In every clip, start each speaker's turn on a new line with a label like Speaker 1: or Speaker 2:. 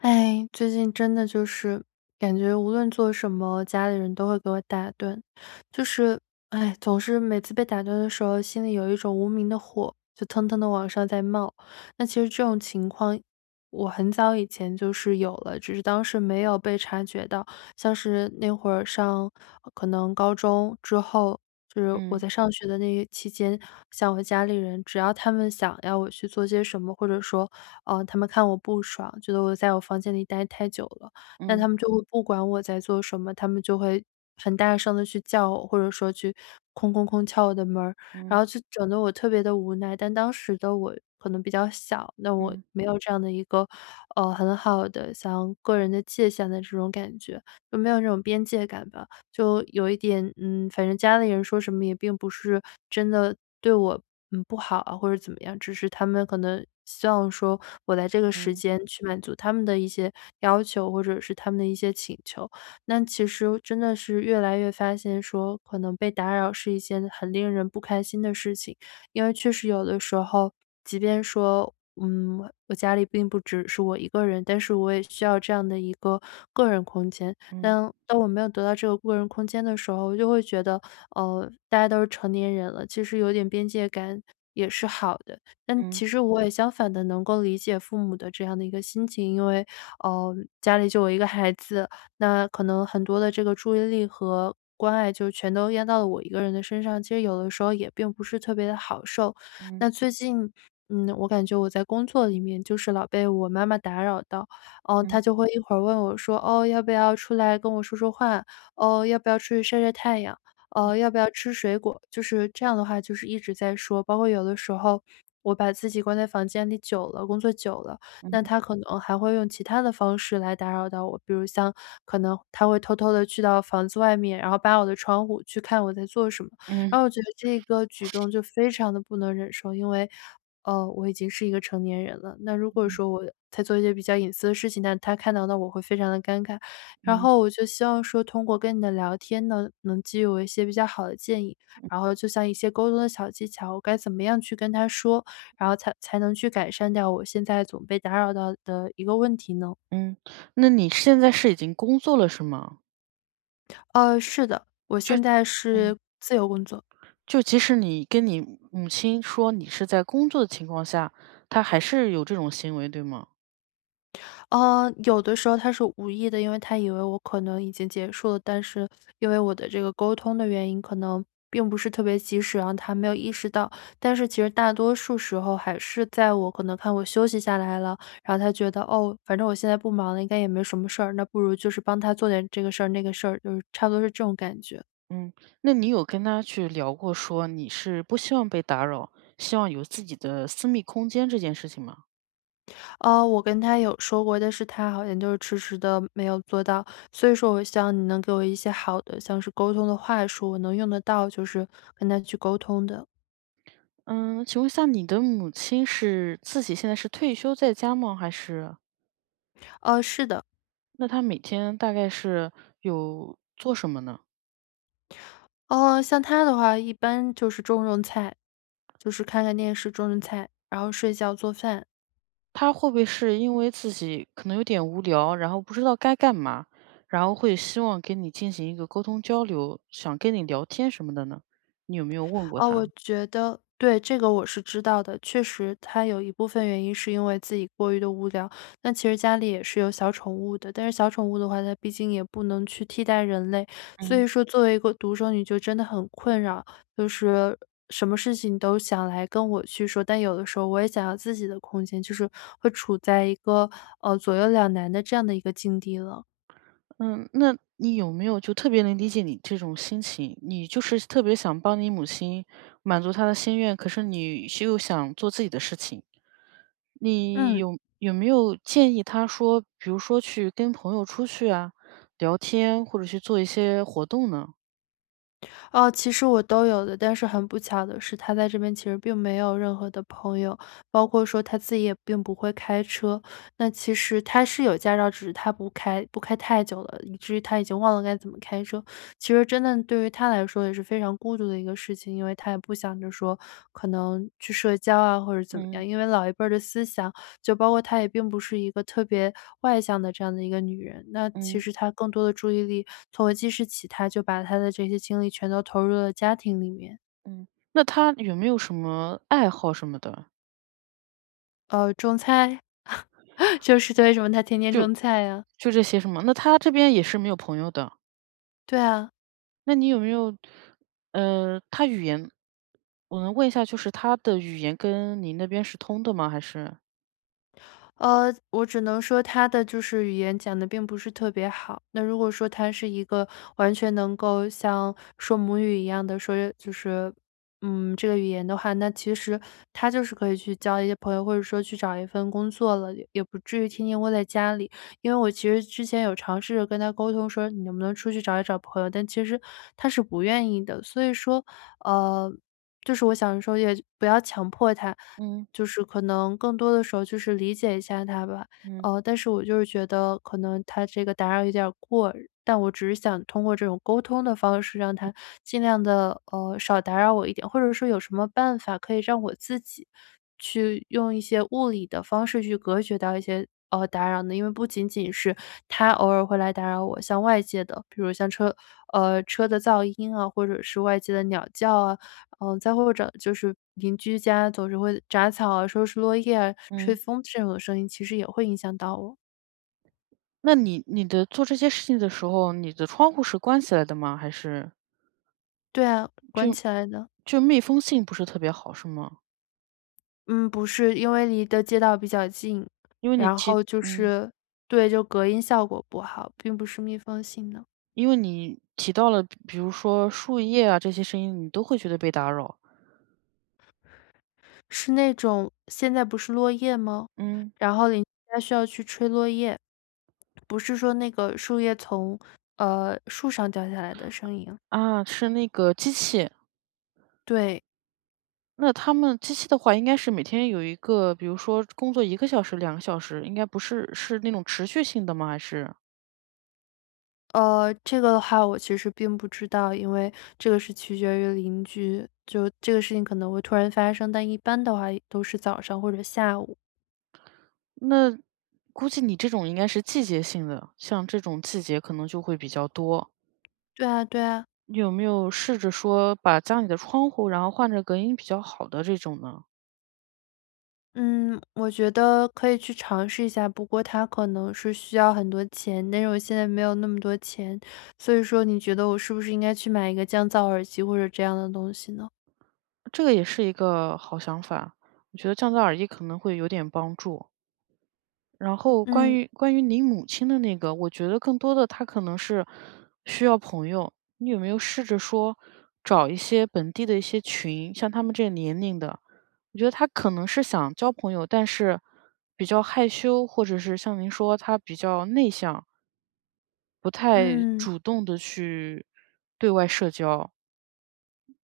Speaker 1: 哎，最近真的就是感觉无论做什么，家里人都会给我打断，就是哎，总是每次被打断的时候，心里有一种无名的火，就腾腾的往上在冒。那其实这种情况，我很早以前就是有了，只是当时没有被察觉到。像是那会儿上可能高中之后。就是我
Speaker 2: 嗯
Speaker 1: 在上学的那个期间，像我家里人，只要他们想要我去做些什么，或者说哦，他们看我不爽，觉得我在我房间里待太久了，那他
Speaker 2: 嗯
Speaker 1: 们就会不管我在做什么，他们就会很大声的去叫我，或者说去“空空空”敲我的门儿，然
Speaker 2: 嗯
Speaker 1: 后就整得我特别的无奈。但当时的我可能比较小，那我
Speaker 2: 嗯
Speaker 1: 没有这样的一个，很好的像个人的界限的这种感觉，就没有这种边界感吧。就有一点，嗯，反正家里人说什么也并不是真的对我，嗯，不好啊，或者怎么样，只是他们可能希望说我在这个时
Speaker 2: 嗯
Speaker 1: 间去满足他们的一些要求，或者是他们的一些请求。那其实真的是越来越发现说，可能被打扰是一件很令人不开心的事情，因为确实有的时候，即便说。嗯，我家里并不只是我一个人，但是我也需要这样的一个个人空间。
Speaker 2: 嗯
Speaker 1: 但当我没有得到这个个人空间的时候，我就会觉得，大家都是成年人了，其实有点边界感也是好的。但
Speaker 2: 嗯
Speaker 1: 其实我也相反的，能够理解父母的这样的一个心情，因为，呃，家里就我一个孩子，那可能很多的这个注意力和关爱就全都压到了我一个人的身上，其实有的时候也并不是特别的好受。
Speaker 2: 嗯
Speaker 1: 那最近，嗯，我感觉我在工作里面就是老被我妈妈打扰到，嗯，他就
Speaker 2: 嗯
Speaker 1: 会一会儿问我说：“哦，要不要出来跟我说说话？哦，要不要出去晒晒太阳？哦，要不要吃水果？”就是这样的话，就是一直在说。包括有的时候我把自己关在房间里久了，工作久了，那
Speaker 2: 嗯
Speaker 1: 他可能还会用其他的方式来打扰到我，比如像可能他会偷偷的去到房子外面，然后扒我的窗户去看我在做什么。
Speaker 2: 嗯
Speaker 1: 然后我觉得这个举动就非常的不能忍受，因为哦，我已经是一个成年人了，那如果说我在做一些比较隐私的事情，但他看到那我会非常的尴尬。然
Speaker 2: 嗯
Speaker 1: 后我就希望说通过跟你的聊天呢，能给予我一些比较好的建议，然后就像一些沟通的小技巧，我该怎么样去跟他说，然后才能去改善掉我现在总被打扰到的一个问题呢？
Speaker 2: 嗯，那你现在是已经工作了是吗？
Speaker 1: 是的，我
Speaker 2: 就
Speaker 1: 现在
Speaker 2: 嗯
Speaker 1: 是自由工作。
Speaker 2: 就即使你跟你母亲说你是在工作的情况下，她还是有这种行为，对吗？
Speaker 1: 有的时候他是无意的，因为他以为我可能已经结束了，但是因为我的这个沟通的原因，可能并不是特别及时，然后他没有意识到。但是其实大多数时候还是在我可能看我休息下来了，然后他觉得哦，反正我现在不忙了，应该也没什么事儿，那不如就是帮他做点这个事儿那个事儿，就是差不多是这种感觉。
Speaker 2: 嗯，那你有跟她去聊过说你是不希望被打扰，希望有自己的私密空间这件事情吗？
Speaker 1: 哦，我跟他有说过，但是他好像就是迟迟的没有做到。所以说我希望你能给我一些好的，像是沟通的话术，我能用得到，就是跟他去沟通的。
Speaker 2: 嗯，请问一下你的母亲是自己现在是退休在家吗？还是？
Speaker 1: 哦，是的。
Speaker 2: 那他每天大概是有做什么呢？
Speaker 1: 哦，像他的话，一般就是种种菜，就是看看电视、种种菜，然后睡觉、做饭。
Speaker 2: 他会不会是因为自己可能有点无聊，然后不知道该干嘛，然后会希望跟你进行一个沟通交流，想跟你聊天什么的呢？你有没有问过
Speaker 1: 哦，
Speaker 2: 他？
Speaker 1: 我觉得对，这个我是知道的。确实，他有一部分原因是因为自己过于的无聊。那其实家里也是有小宠物的，但是小宠物的话，它毕竟也不能去替代人类，所
Speaker 2: 嗯。
Speaker 1: 以说作为一个独生女就真的很困扰。就是什么事情都想来跟我去说，但有的时候我也想要自己的空间，就是会处在一个，左右两难的这样的一个境地了。
Speaker 2: 嗯，那你有没有就特别能理解你这种心情，你就是特别想帮你母亲满足她的心愿，可是你是又想做自己的事情。你
Speaker 1: 嗯。
Speaker 2: 有有没有建议他说，比如说去跟朋友出去啊，聊天，或者去做一些活动呢？
Speaker 1: 哦，其实我都有的，但是很不巧的是，他在这边其实并没有任何的朋友，包括说他自己也并不会开车。那其实他是有驾照，只是他不开，不开太久了，以至于他已经忘了该怎么开车。其实真的对于他来说也是非常孤独的一个事情，因为他也不想着说可能去社交啊或者怎么
Speaker 2: 嗯
Speaker 1: 样，因为老一辈儿的思想。就包括她也并不是一个特别外向的这样的一个女人，那其
Speaker 2: 嗯
Speaker 1: 实她更多的注意力从我记事起，她就把她的这些精力全都投入了家庭里面。
Speaker 2: 嗯，那他有没有什么爱好什么的？
Speaker 1: 种菜，就是对为什么她天天种菜呀，
Speaker 2: 就这些什么？那他这边也是没有朋友的，
Speaker 1: 对啊。
Speaker 2: 那你有没有，他语言，我能问一下，就是他的语言跟你那边是通的吗？还是？
Speaker 1: 我只能说他的就是语言讲的并不是特别好。那如果说他是一个完全能够像说母语一样的说就是，嗯，这个语言的话，那其实他就是可以去交一些朋友，或者说去找一份工作了，也不至于天天窝在家里。因为我其实之前有尝试着跟他沟通说：“你能不能出去找一找朋友？”但其实他是不愿意的。所以说，呃，就是我想说也不要强迫他。
Speaker 2: 嗯
Speaker 1: 就是可能更多的时候就是理解一下他吧。
Speaker 2: 嗯
Speaker 1: 但是我就是觉得可能他这个打扰有点儿过，但我只是想通过这种沟通的方式，让他尽量的少打扰我一点，或者说有什么办法可以让我自己去用一些物理的方式去隔绝到一些打扰呢？因为不仅仅是他偶尔会来打扰我，像外界的，比如像车车的噪音啊，或者是外界的鸟叫啊，嗯，再或者就是邻居家总是会杂草啊、收拾落叶啊、吹
Speaker 2: 嗯，
Speaker 1: 风这种声音，其实也会影响到我。
Speaker 2: 那你做这些事情的时候，你的窗户是关起来的吗？还是？
Speaker 1: 对啊，关
Speaker 2: 就？
Speaker 1: 起来的。
Speaker 2: 就密封性不是特别好，是吗？
Speaker 1: 嗯，不是，因为离的街道比较近，
Speaker 2: 因为你
Speaker 1: 然
Speaker 2: 提
Speaker 1: 后就
Speaker 2: 嗯，
Speaker 1: 是对，就隔音效果不好，并不是密封性的，
Speaker 2: 因为你提到了，比如说树叶啊这些声音，你都会觉得被打扰。
Speaker 1: 是那种现在不是落叶吗？
Speaker 2: 嗯，
Speaker 1: 然后邻居家需要去吹落叶，不是说那个树叶从树上掉下来的声音。
Speaker 2: 啊，是那个机器。
Speaker 1: 对。
Speaker 2: 那他们机器的话，应该是每天有一个，比如说工作一个小时、两个小时，应该不是是那种持续性的吗？还是
Speaker 1: 这个的话我其实并不知道，因为这个是取决于邻居，就这个事情可能会突然发生，但一般的话都是早上或者下午。
Speaker 2: 那估计你这种应该是季节性的，像这种季节可能就会比较多。
Speaker 1: 对啊，对啊，
Speaker 2: 你有没有试着说把家里的窗户，然后换着隔音比较好的这种呢？
Speaker 1: 嗯，我觉得可以去尝试一下，不过它可能是需要很多钱，但是我现在没有那么多钱，所以说你觉得我是不是应该去买一个降噪耳机或者这样的东西呢？
Speaker 2: 这个也是一个好想法，我觉得降噪耳机可能会有点帮助。然后关
Speaker 1: 嗯
Speaker 2: 于关于你母亲的那个，我觉得更多的她可能是需要朋友。你有没有试着说找一些本地的一些群，像他们这个年龄的，我觉得她可能是想交朋友，但是比较害羞，或者是像您说她比较内向，不太
Speaker 1: 嗯
Speaker 2: 主动的去对外社交。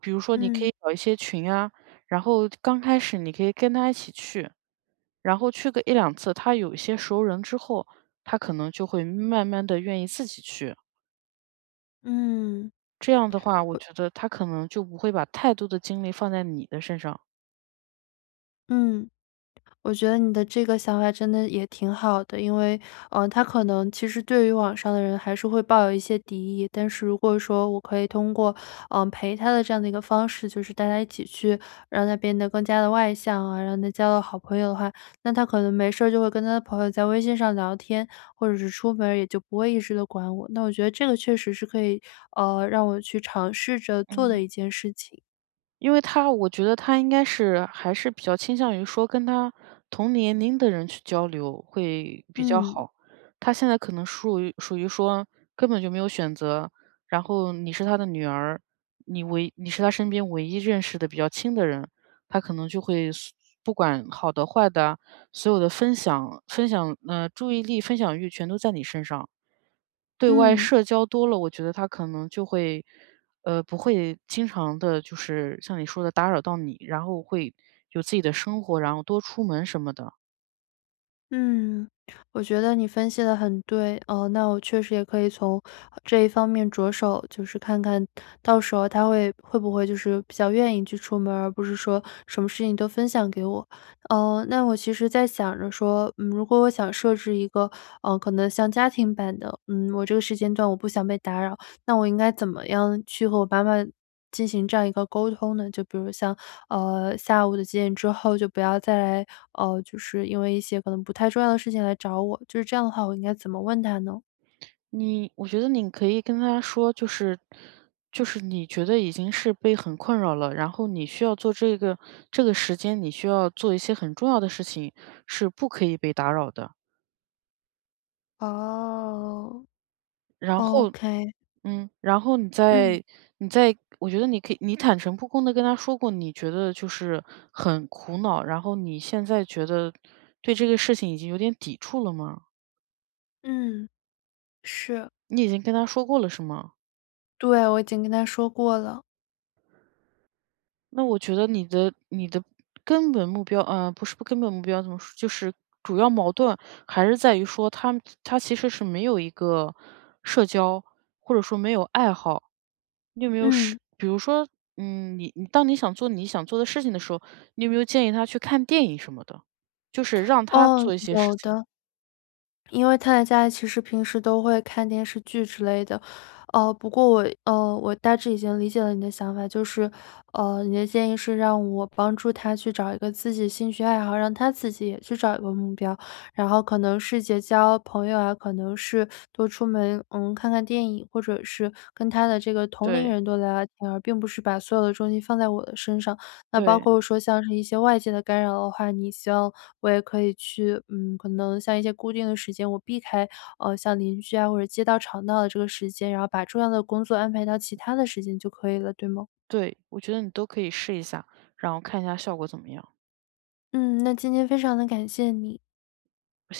Speaker 2: 比如说你可
Speaker 1: 嗯
Speaker 2: 以找一些群啊，然后刚开始你可以跟她一起去。然后去个一两次，他有一些熟人之后，他可能就会慢慢的愿意自己去。
Speaker 1: 嗯
Speaker 2: 这样的话，我觉得他可能就不会把太多的精力放在你的身上，
Speaker 1: 嗯。我觉得你的这个想法真的也挺好的，因为，嗯他可能其实对于网上的人还是会抱有一些敌意，但是如果说我可以通过，嗯、陪他的这样的一个方式，就是大家一起去让他变得更加的外向啊，让他交到好朋友的话，那他可能没事儿就会跟他的朋友在微信上聊天，或者是出门儿也就不会一直的管我。那我觉得这个确实是可以，让我去尝试着做的
Speaker 2: 嗯。
Speaker 1: 一件事情。
Speaker 2: 因为他我觉得他应该是还是比较倾向于说跟他同年龄的人去交流会比较
Speaker 1: 嗯
Speaker 2: 好。他现在可能属于说根本就没有选择，然后你是他的女儿，你是他身边唯一认识的比较亲的人，他可能就会所不管好的坏的啊所有的分享分享呃注意力分享欲全都在你身上。对外
Speaker 1: 嗯。
Speaker 2: 社交多了，我觉得他可能就会，不会经常的，就是像你说的打扰到你，然后会有自己的生活，然后多出门什么的。
Speaker 1: 嗯，我觉得你分析的很对，哦。那我确实也可以从这一方面着手，就是看看到时候他会不会就是比较愿意去出门儿而不是说什么事情都分享给我。哦，那我其实在想着说，嗯，如果我想设置一个，可能像家庭版的，嗯，我这个时间段我不想被打扰，那我应该怎么样去和我妈妈进行这样一个沟通呢？就比如像，下午的几点之后就不要再来，就是因为一些可能不太重要的事情来找我，就是这样的话，我应该怎么问她呢？
Speaker 2: 我觉得你可以跟他说，就是就是你觉得已经是被很困扰了，然后你需要做这个时间，你需要做一些很重要的事情，是不可以被打扰的。
Speaker 1: 哦
Speaker 2: 然后
Speaker 1: ，OK，
Speaker 2: 嗯，然后你
Speaker 1: 嗯。
Speaker 2: 再你再我觉得你可以你坦诚不公的跟他说过，你觉得就是很苦恼，然后你现在觉得对这个事情已经有点抵触了吗？
Speaker 1: 嗯，是。
Speaker 2: 你已经跟他说过了是吗？
Speaker 1: 对，我已经跟他说过了。
Speaker 2: 那我觉得你的根本目标嗯，不是不根本目标怎么说，就是主要矛盾还是在于说他们他其实是没有一个社交，或者说没有爱好。你有没有试
Speaker 1: 嗯，
Speaker 2: 比如说，嗯，你当你想做你想做的事情的时候，你有没有建议他去看电影什么的？就是让他
Speaker 1: 哦，
Speaker 2: 做一些事
Speaker 1: 有
Speaker 2: 情。
Speaker 1: 的。因为他在家里其实平时都会看电视剧之类的，不过我我大致已经理解了你的想法，就是，你的建议是让我帮助他去找一个自己兴趣爱好，让他自己也去找一个目标，然后可能是结交朋友啊，可能是多出门，嗯，看看电影，或者是跟他的这个同龄
Speaker 2: 对，
Speaker 1: 人多聊聊天，而并不是把所有的重心放在我的身上。那包
Speaker 2: 对，
Speaker 1: 括说像是一些外界的干扰的话，你希望我也可以去嗯，可能像一些固定的时间，我避开，像邻居啊或者街道吵闹的这个时间，然后把重要的工作安排到其他的时间就可以了，对吗？
Speaker 2: 对，我觉得你都可以试一下，然后看一下效果怎么样。
Speaker 1: 嗯，那今天非常的感谢你。